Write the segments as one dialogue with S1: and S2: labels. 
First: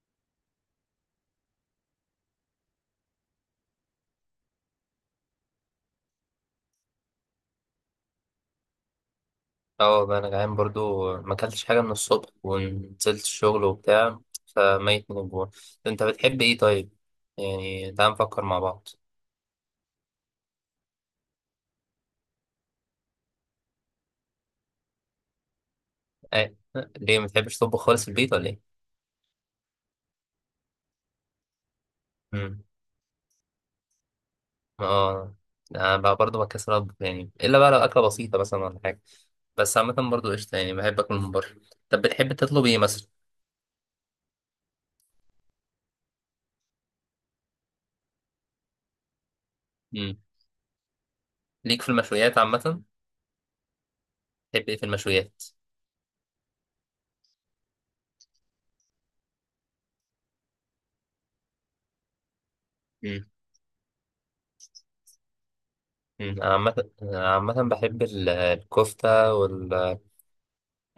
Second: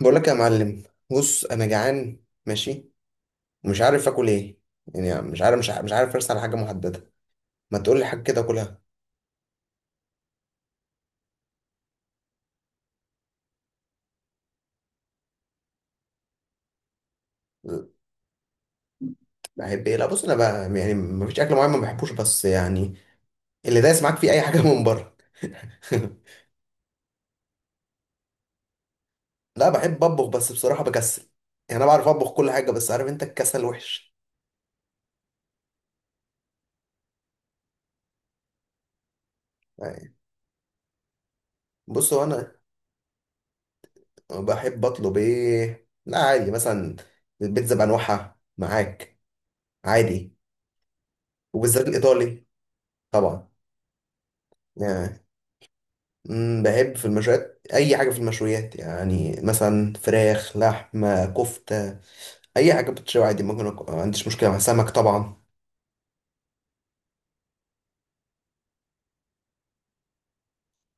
S1: بقول لك يا معلم. بص انا جعان ماشي، ومش عارف اكل ايه. يعني مش عارف ارسل على حاجه محدده. ما تقول لي حاجه كده اكلها.
S2: اه والله انا جعان برضو ما اكلتش حاجه من الصبح ونزلت الشغل وبتاع، فميت من الجوع. انت بتحب ايه طيب؟ يعني تعال نفكر مع بعض.
S1: بحب ايه؟ لا بص انا بقى يعني ما فيش اكل معين ما بحبوش، بس يعني اللي دايس معاك فيه اي حاجه من بره.
S2: أه. ليه ما بتحبش تطبخ خالص في البيت ولا ايه؟
S1: لا بحب اطبخ بس بصراحه بكسل. يعني انا بعرف اطبخ كل
S2: امم
S1: حاجه، بس عارف انت الكسل وحش.
S2: اه انا بقى برضو بكسر اطبخ، يعني الا بقى لو اكله بسيطه مثلا ولا حاجه، بس عامه
S1: يعني
S2: برضو قشطه يعني بحب اكل من بره. طب
S1: بص هو
S2: بتحب
S1: انا.
S2: تطلب ايه مثلا؟
S1: بحب اطلب ايه؟ لا عادي، مثلا البيتزا بانواعها معاك،
S2: امم
S1: عادي.
S2: ليك
S1: وبالذات
S2: في المشويات
S1: الايطالي.
S2: عامه.
S1: طبعا.
S2: بتحب ايه في
S1: يعني
S2: المشويات؟
S1: بحب في المشويات اي حاجه في المشويات، يعني مثلا فراخ، لحمه، كفته. اي حاجه بتشوي
S2: امم
S1: عادي ممكن ما عنديش مشكله مع سمك طبعا.
S2: أمم. انا عامه، أنا عامه بحب الكفته.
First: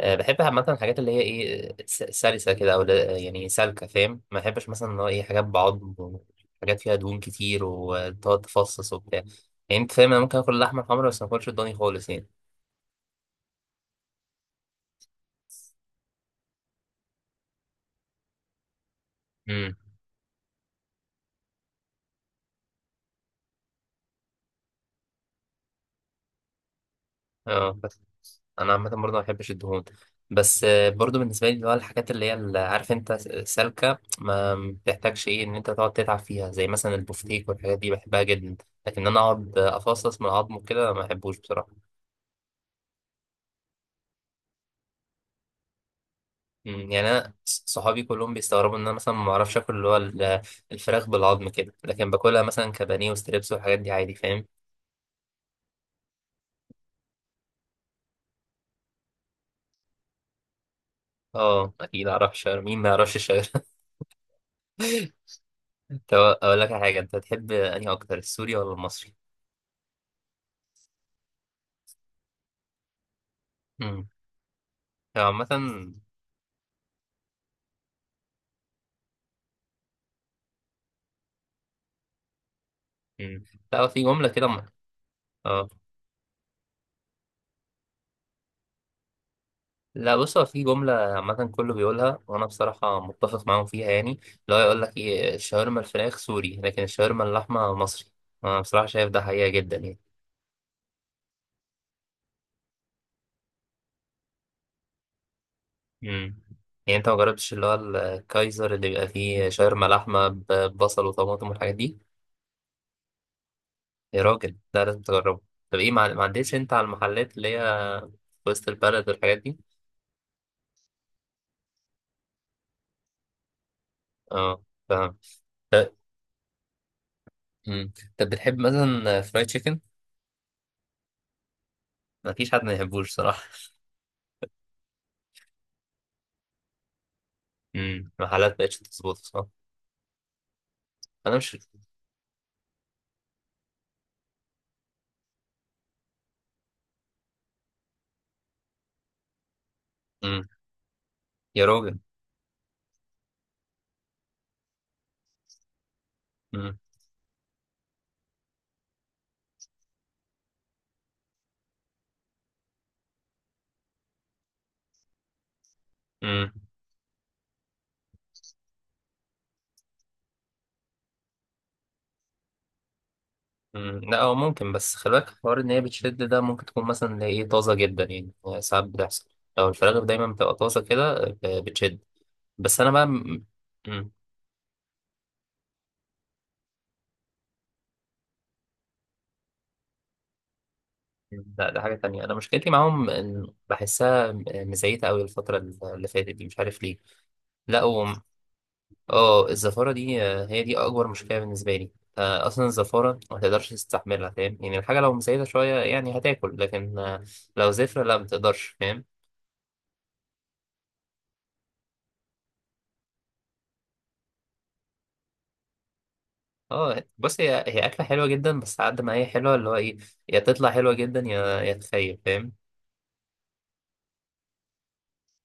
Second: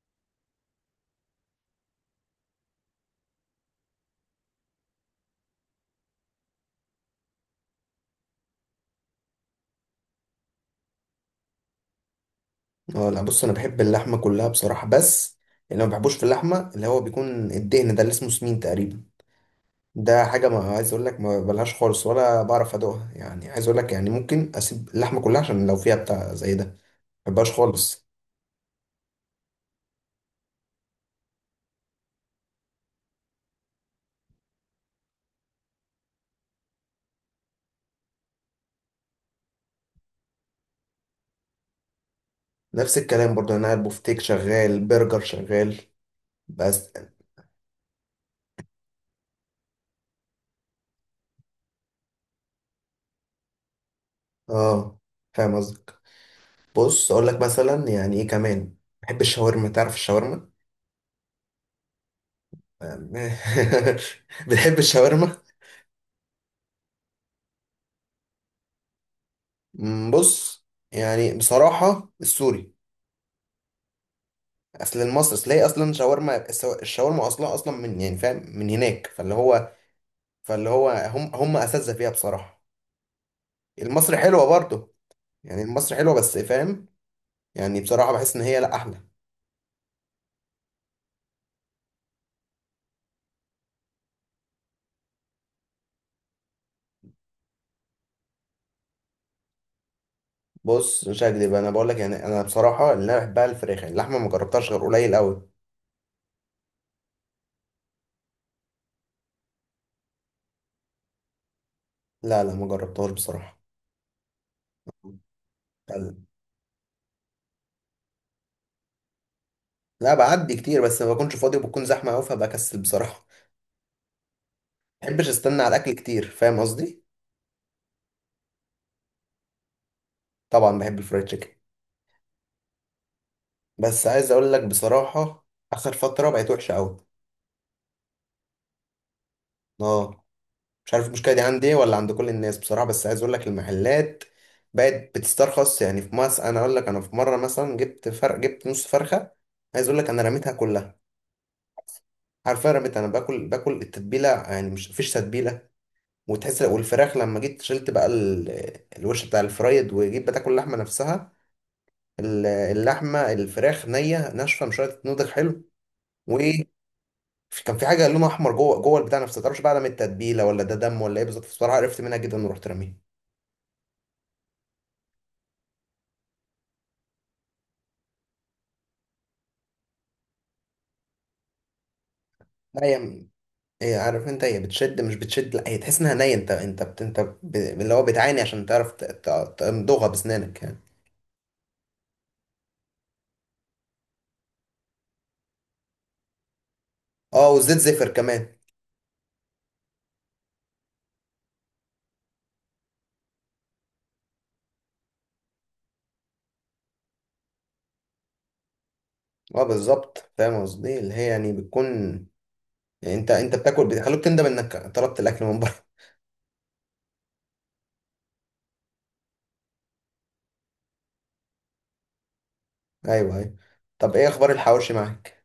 S2: بحب عامة الحاجات اللي هي ايه، سلسة كده او يعني سالكة، فاهم؟ ما بحبش مثلا اللي هو ايه، حاجات بعض، حاجات فيها دهون كتير وتقعد تفصص وبتاع. يعني انت فاهم، انا ممكن اكل اللحمة الحمرا بس ما اكلش الضاني خالص يعني.
S1: اه لا بص انا بحب اللحمه كلها بصراحه، بس اللي ما بحبوش في اللحمه اللي هو بيكون الدهن ده اللي اسمه سمين تقريبا.
S2: امم
S1: ده حاجه ما عايز اقول لك ما بلهاش خالص ولا بعرف ادوقها، يعني عايز اقول لك يعني ممكن اسيب اللحمه كلها عشان لو فيها بتاع زي ده ما بحبهاش
S2: اه بس
S1: خالص.
S2: انا عامة برضه ما بحبش الدهون، بس برضه بالنسبة لي اللي هو الحاجات اللي هي اللي عارف انت، سالكة، ما بتحتاجش ايه ان انت تقعد تتعب فيها، زي مثلا البفتيك والحاجات دي بحبها جدا، لكن انا اقعد افصص من العظم وكده ما بحبوش بصراحة.
S1: نفس الكلام برضه، يعني انا البوفتيك شغال، برجر شغال. بس.
S2: يعني انا صحابي كلهم بيستغربوا ان انا مثلا ما اعرفش اكل اللي هو الفراخ بالعظم كده، لكن باكلها مثلا كبانيه وستريبس والحاجات دي عادي فاهم.
S1: اه فاهم قصدي. بص اقول لك مثلا يعني ايه كمان. بحب الشاورما. تعرف الشاورما؟
S2: اه اكيد اعرف شاورما، مين ما يعرفش الشاورما؟
S1: بتحب الشاورما؟
S2: طب اقول لك على حاجه، انت تحب انهي اكتر، السوري ولا المصري؟
S1: بص، يعني بصراحة السوري.
S2: امم
S1: اصل المصري
S2: عامه.
S1: اصل هي اصلا الشاورما اصلا اصلا من يعني فاهم من هناك. فاللي هو هم اساتذة فيها بصراحة.
S2: مم. لا هو في
S1: المصري
S2: جمله
S1: حلوة
S2: كده
S1: برضه. يعني
S2: اه.
S1: المصري حلوة بس فاهم. يعني بصراحة بحس ان هي لا احلى.
S2: لا بص، هو في جمله عامه كله بيقولها وانا بصراحه متفق معاهم فيها، يعني اللي هو يقول لك ايه، الشاورما الفراخ سوري، لكن الشاورما اللحمه مصري. انا بصراحه شايف ده حقيقه جدا يعني.
S1: بص مش هكدب انا بقول لك، يعني انا بصراحة اللي انا بحبها الفراخ، اللحمة ما جربتهاش غير قليل قوي.
S2: مم. يعني انت ما جربتش اللي هو الكايزر اللي بيبقى فيه شاورما لحمه ببصل وطماطم والحاجات دي؟
S1: لا لا ما جربتهاش بصراحة.
S2: يا راجل ده لازم تجربه. طب ايه، ما عدتش انت على المحلات اللي هي في وسط البلد والحاجات دي؟
S1: لا بعدي كتير، بس ما بكونش فاضي وبكون زحمه قوي فبكسل بصراحه.
S2: اه
S1: ما
S2: فاهم.
S1: بحبش استنى على الاكل
S2: طب.
S1: كتير، فاهم قصدي.
S2: مم. طب بتحب مثلا فرايد تشيكن؟
S1: طبعا بحب الفرايد تشيكن.
S2: مفيش حد ما يحبوش صراحه.
S1: بس عايز اقول لك بصراحه، اخر فتره بقت وحشه قوي.
S2: مم. المحلات مبقتش تظبط، صح.
S1: اه. مش عارف المشكله
S2: انا
S1: دي
S2: مش.
S1: عندي إيه ولا عند كل الناس بصراحه، بس عايز اقول لك المحلات بقت بتسترخص يعني في مصر. انا اقول لك انا في مره مثلا جبت فرق، جبت نص فرخه، عايز اقول لك انا
S2: مم.
S1: رميتها كلها.
S2: يا راجل.
S1: حرفيا رميتها. انا باكل التتبيله، يعني مش مفيش تتبيله. وتحس
S2: مم.
S1: والفراخ لما جيت شلت بقى الوش بتاع الفرايد وجيت بتاكل اللحمه نفسها. اللحمه، الفراخ نيه ناشفه مش قادره تتنضج حلو.
S2: مم.
S1: وكان في حاجه لونها احمر جوه جوه البتاع نفسه، متعرفش بقى ده من التتبيله ولا ده دم ولا ايه بالظبط بصراحه، عرفت منها جدا ورحت راميها.
S2: مم، لا هو ممكن، بس خلي بالك حوار، ان هي بتشد ده ممكن تكون مثلا اللي هي ايه، طازه جدا، يعني هو ساعات بتحصل، لو الفراخ دايما بتبقى طازه كده بتشد. بس
S1: لا
S2: انا بقى
S1: هي هي
S2: مم،
S1: عارف انت هي بتشد مش بتشد، لا هي تحس انها نيه، انت انت بت... انت ب... اللي هو بتعاني عشان تعرف تمضغها بسنانك يعني.
S2: لا ده حاجه تانية. انا مشكلتي معاهم إن بحسها مزيته قوي، الفتره اللي فاتت دي، مش عارف ليه.
S1: اه والزيت
S2: لا
S1: زفر كمان.
S2: اه، الزفاره دي هي دي اكبر مشكله بالنسبه لي. اصلا الزفاره ما تقدرش تستحملها، فاهم يعني؟ الحاجه لو مزيته شويه يعني هتاكل، لكن لو زفره لا، ما تقدرش، فاهم؟
S1: اه بالظبط فاهم قصدي، اللي هي يعني بتكون، يعني انت بتاكل بيخلوك تندم انك طلبت الاكل من بره.
S2: اه بص، هي اكله حلوه جدا، بس على قد ما هي حلوه اللي هو ايه، يا تطلع حلوه جدا، يا تخيب، فاهم.
S1: ايوه ايوه. طب ايه اخبار الحواوشي معاك؟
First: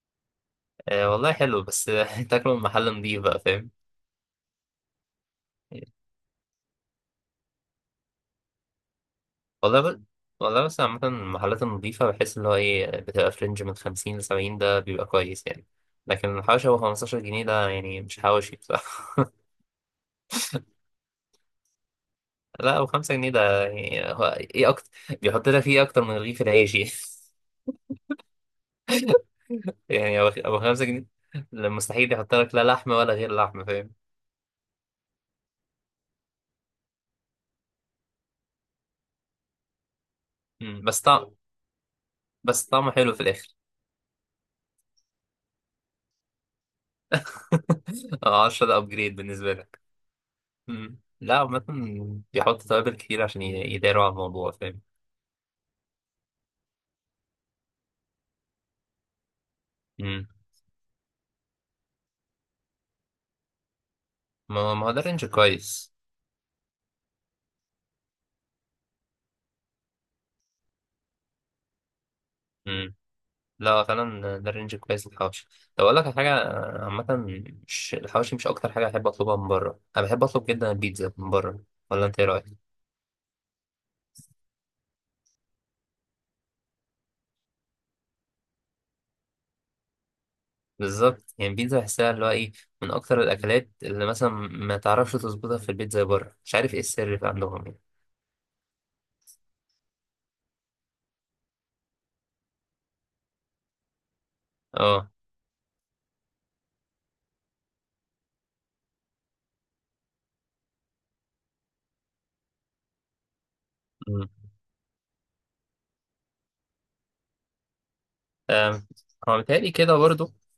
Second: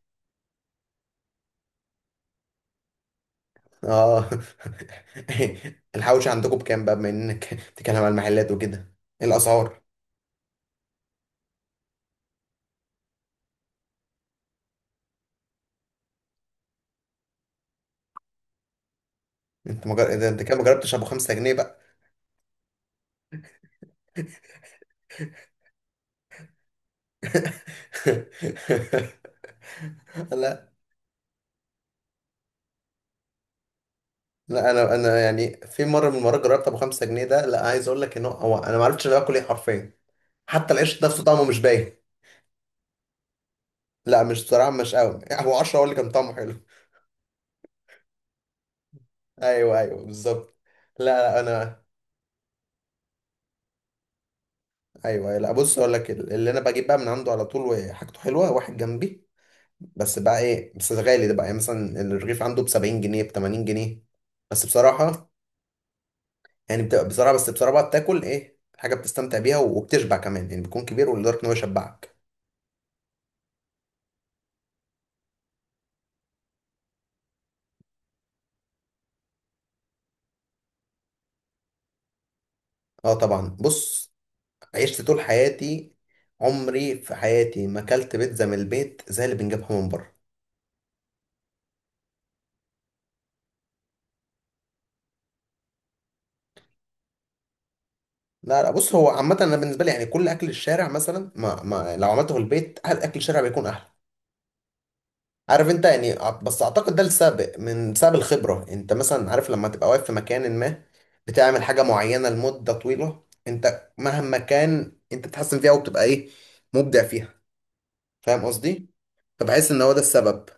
S2: والله حلو، بس تاكله من محل نضيف بقى فاهم.
S1: اه. الحواوشي عندكم بكام بقى، بما انك بتتكلم على المحلات وكده؟ ايه الاسعار؟
S2: والله والله بس عامه المحلات النضيفه بحس اللي هو ايه بتبقى في رينج من 50 ل 70، ده بيبقى كويس يعني، لكن الحواشي هو 15 جنيه، ده يعني مش حواشي بصراحه.
S1: ده انت كده ما جربتش ابو 5 جنيه بقى.
S2: لا 5 جنيه ده يعني هو ايه اكتر، بيحط لك فيه اكتر من رغيف العيش يعني. هو هو
S1: لا
S2: 5 جنيه. لا، مستحيل يحط لك لا لحمه ولا غير لحمه، فاهم.
S1: لا انا. انا يعني في مره من المرات جربت ابو 5 جنيه ده، لا عايز اقول لك ان هو هو انا ما عرفتش انا باكل ايه حرفيا. حتى
S2: مم، بس
S1: العيش نفسه
S2: طعم
S1: طعمه مش باين.
S2: بس طعمه حلو في الاخر.
S1: لا مش، صراحه مش قوي. هو 10 هو اللي كان طعمه حلو.
S2: 10 ده ابجريد بالنسبه
S1: ايوه
S2: لك.
S1: ايوه بالظبط.
S2: مم.
S1: لا لا
S2: لا عامة
S1: انا.
S2: بيحط توابل كتير عشان يداروا على الموضوع، فاهم.
S1: ايوه لا بص اقول لك اللي انا بجيب بقى من عنده على طول، وحاجته حلوه، واحد جنبي. بس
S2: مم.
S1: بقى ايه بس غالي ده بقى، يعني مثلا الرغيف عنده ب 70 جنيه، ب 80 جنيه. بس
S2: ما هو ده رينج
S1: بصراحه،
S2: كويس.
S1: يعني بتبقى بصراحه، بس بصراحه بقى بتاكل ايه حاجه بتستمتع بيها وبتشبع كمان، يعني بيكون كبير ولدرجه ان هو يشبعك.
S2: مم. لا فعلا ده رينج كويس للحواوشي. طب اقول لك على حاجه، عامة، مش الحواوشي مش اكتر حاجه احب اطلبها من بره، انا بحب اطلب جدا البيتزا من بره، ولا انت ايه رايك؟
S1: اه طبعا بص. عشت طول حياتي، عمري في حياتي ما اكلت بيتزا من البيت زي اللي بنجيبها من بره.
S2: بالظبط، يعني البيتزا بحسها اللي هو ايه، من اكتر الاكلات اللي مثلا ما تعرفش تظبطها في البيت زي بره، مش عارف ايه السر في عندهم يعني.
S1: لا لا بص، هو عامه انا بالنسبه لي يعني كل اكل الشارع مثلا ما لو عملته في البيت أهل اكل الشارع بيكون احلى.
S2: اه.
S1: عارف انت، يعني بس اعتقد ده السبب من بسبب الخبرة. انت مثلا عارف لما تبقى واقف في مكان ما بتعمل حاجة معينة لمدة طويلة، انت مهما كان انت بتحسن فيها وبتبقى ايه، مبدع فيها. فاهم
S2: آم،
S1: قصدي.
S2: هو
S1: فبحس
S2: متهيألي
S1: ان هو
S2: كده
S1: ده
S2: برضه.
S1: السبب.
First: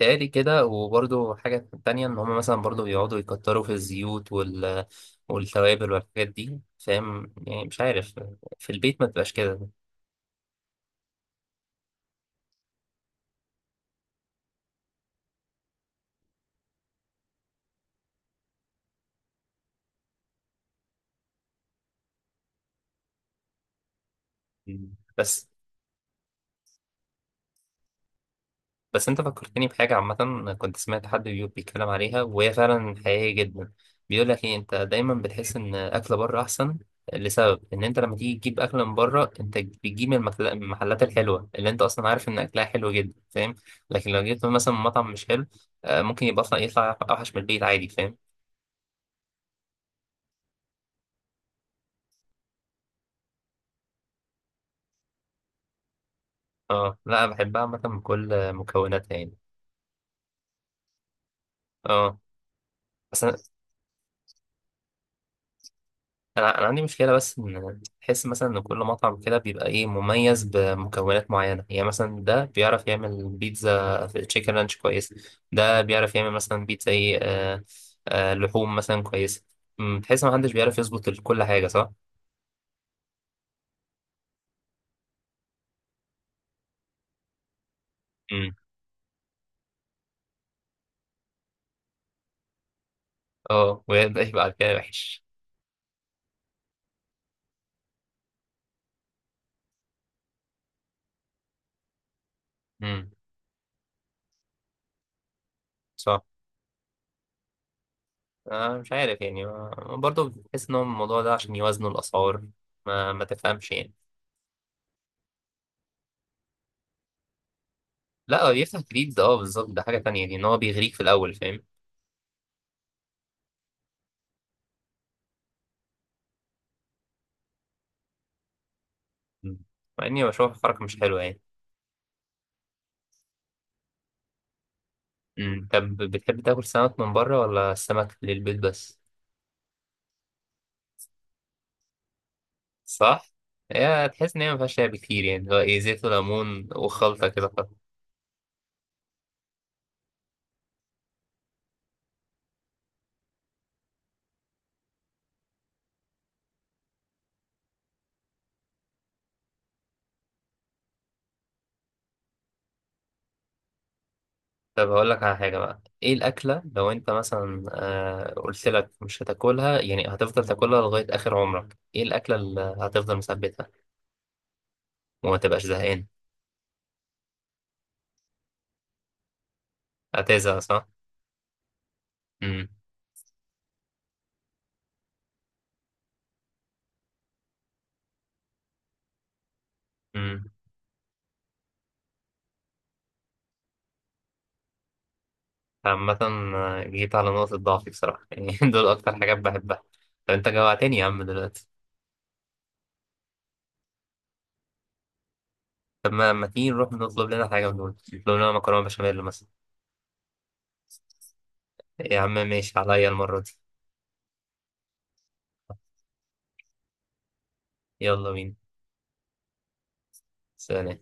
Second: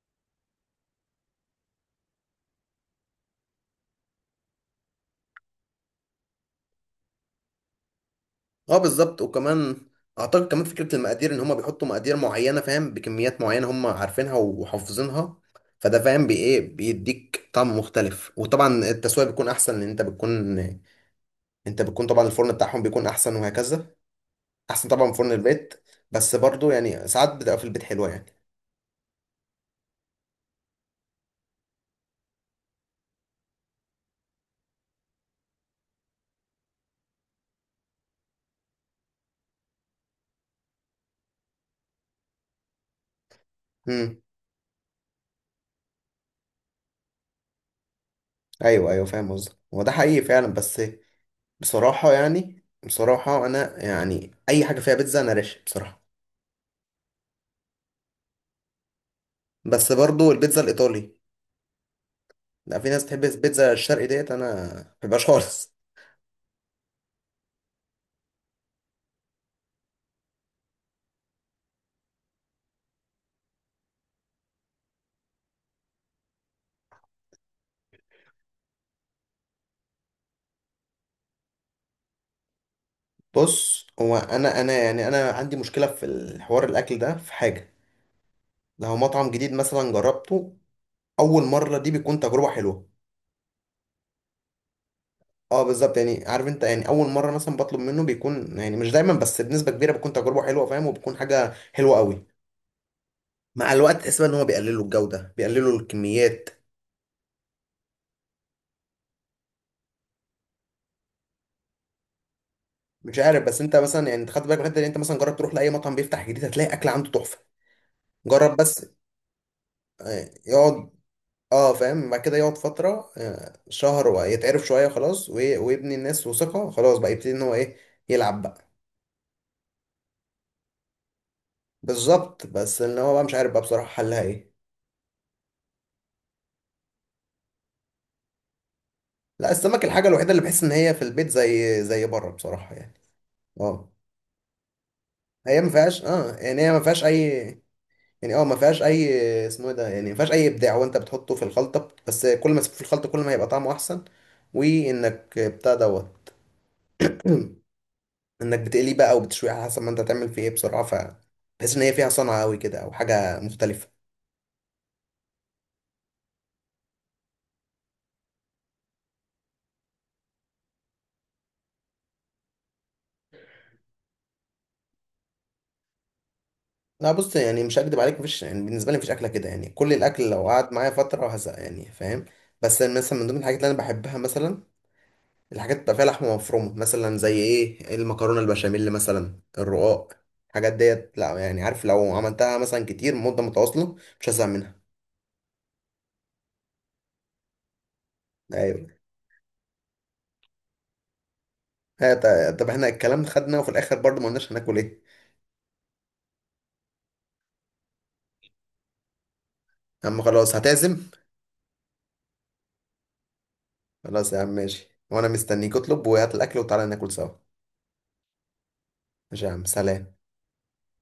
S2: متهيألي كده، وبرضه حاجة تانية إن هما مثلا برضه بيقعدوا يكتروا في الزيوت والتوابل والحاجات دي، فاهم يعني، مش عارف، في
S1: اه
S2: البيت ما
S1: بالظبط.
S2: تبقاش كده.
S1: وكمان اعتقد كمان فكرة المقادير، ان هم بيحطوا مقادير معينة فاهم، بكميات معينة هم عارفينها وحافظينها. فده فاهم بي ايه، بيديك طعم مختلف. وطبعا التسوية بيكون احسن، لان انت بتكون، انت بتكون طبعا الفرن بتاعهم بيكون احسن، وهكذا. احسن
S2: مم.
S1: طبعا من فرن
S2: بس
S1: البيت. بس برضو يعني ساعات بتبقى في البيت حلوه يعني.
S2: بس انت فكرتني بحاجة عامة، كنت سمعت حد بيتكلم عليها وهي فعلا حقيقية جدا. بيقول لك ايه، انت دايما بتحس ان اكل بره احسن، لسبب ان انت لما تيجي تجيب اكل من بره انت بتجيب من من المحلات الحلوة اللي انت اصلا عارف ان اكلها حلو جدا، فاهم. لكن
S1: امم.
S2: لو جبت مثلا من مطعم مش حلو، ممكن يبقى اصلا يطلع اوحش من البيت عادي فاهم.
S1: ايوه ايوه فاهم قصدك، هو ده حقيقي فعلا، بس بصراحه يعني بصراحه انا يعني اي حاجه فيها بيتزا انا راشق بصراحه.
S2: اه لا أنا بحبها عامة بكل مكوناتها يعني.
S1: بس برضو البيتزا الايطالي.
S2: اه
S1: لا في ناس بتحب
S2: بس
S1: البيتزا الشرقي ديت انا ما بحبهاش خالص.
S2: انا عندي مشكله بس ان تحس مثلا ان كل مطعم كده بيبقى ايه، مميز بمكونات معينه، يعني مثلا ده بيعرف يعمل بيتزا في تشيكن رانش كويس، ده بيعرف يعمل مثلا بيتزا ايه، لحوم مثلا كويسه. تحس ما حدش بيعرف يظبط كل حاجه، صح.
S1: بص هو انا يعني انا عندي مشكله في الحوار الاكل ده في حاجه.
S2: امم
S1: لو مطعم جديد مثلا جربته، اول مره دي بيكون تجربه حلوه.
S2: اه وده يبقى على كده وحش.
S1: اه بالظبط، يعني عارف انت يعني اول مره مثلا بطلب منه بيكون يعني مش دايما بس بنسبه كبيره بتكون تجربه حلوه فاهم، وبتكون حاجه حلوه قوي.
S2: امم
S1: مع الوقت تحس بقى ان هو بيقللوا الجوده، بيقللوا
S2: صح.
S1: الكميات.
S2: مش عارف يعني، برضه بحس ان هو الموضوع ده عشان يوازنوا الاسعار، ما
S1: مش عارف، بس
S2: تفهمش
S1: انت
S2: يعني.
S1: مثلا يعني انت خدت بالك من الحته دي؟ انت مثلا جرب تروح لاي مطعم بيفتح جديد، هتلاقي اكل عنده تحفه.
S2: لا هو
S1: جرب
S2: بيفتح
S1: بس.
S2: جديد اه بالظبط، ده حاجه تانية يعني، ان هو
S1: يقعد.
S2: بيغريك في الاول، فاهم.
S1: اه فاهم، بعد كده يقعد فتره شهر ويتعرف شويه خلاص، ويبني الناس وثقه، خلاص بقى يبتدي ان هو ايه، يلعب بقى.
S2: مم. مع اني بشوف الحركة مش حلوة يعني.
S1: بالظبط، بس ان هو بقى مش عارف بقى بصراحه حلها ايه.
S2: مم. طب بتحب تاكل سمك من بره ولا السمك للبيت بس؟
S1: لا السمك الحاجة الوحيدة اللي بحس إن هي في البيت زي بره بصراحة يعني.
S2: صح.
S1: اه
S2: هي تحس ان هي مفيهاش لعب كتير، يعني اللي
S1: هي
S2: هو
S1: ما
S2: ايه
S1: فيهاش،
S2: زيت
S1: اه يعني
S2: وليمون
S1: هي ما فيهاش
S2: وخلطة كده
S1: أي،
S2: خلاص.
S1: يعني اه ما فيهاش أي، اسمه إيه ده، يعني ما فيهاش أي إبداع، وأنت بتحطه في الخلطة بس، كل ما تسيبه في الخلطة كل ما هيبقى طعمه أحسن. وإنك بتاع دوت، إنك بتقليه بقى أو بتشويه على حسب ما أنت هتعمل فيه إيه بصراحة. ف بحس إن هي فيها صنعة أوي كده أو حاجة مختلفة.
S2: طب هقول لك على حاجة بقى، ايه الأكلة لو انت مثلا، آه قلت لك مش هتاكلها، يعني هتفضل تاكلها لغاية آخر عمرك، ايه الأكلة اللي هتفضل مثبتها وما تبقاش زهقان؟
S1: لا بص يعني مش هكدب عليك، مفيش يعني بالنسبة لي مفيش أكلة كده يعني، كل الأكل لو
S2: هتزهق
S1: قعد
S2: صح؟
S1: معايا فترة هزهق يعني، فاهم.
S2: مم.
S1: بس مثلا من ضمن الحاجات اللي أنا بحبها مثلا، الحاجات اللي بتبقى فيها لحمة مفرومة مثلا زي ايه، المكرونة البشاميل مثلا، الرقاق.
S2: مم.
S1: الحاجات ديت لا يعني، عارف لو عملتها مثلا كتير مدة متواصلة مش هزهق منها.
S2: عامة جيت على نقطة ضعفي بصراحة يعني.
S1: ايوه.
S2: دول أكتر حاجات بحبها. طب انت جوعتني يا عم دلوقتي.
S1: طب احنا الكلام خدنا وفي الاخر برضه ما قلناش هناكل ايه.
S2: طب ما ما تيجي نروح نطلب لنا حاجة من دول، نطلب لنا مكرونة بشاميل مثلا.
S1: يا عم خلاص هتعزم.
S2: يا عم ماشي عليا المرة دي.
S1: خلاص يا عم ماشي، وانا مستنيك اطلب وهات الاكل وتعالى ناكل سوا.
S2: يلا بينا.
S1: ماشي يا عم، سلام.
S2: سلام.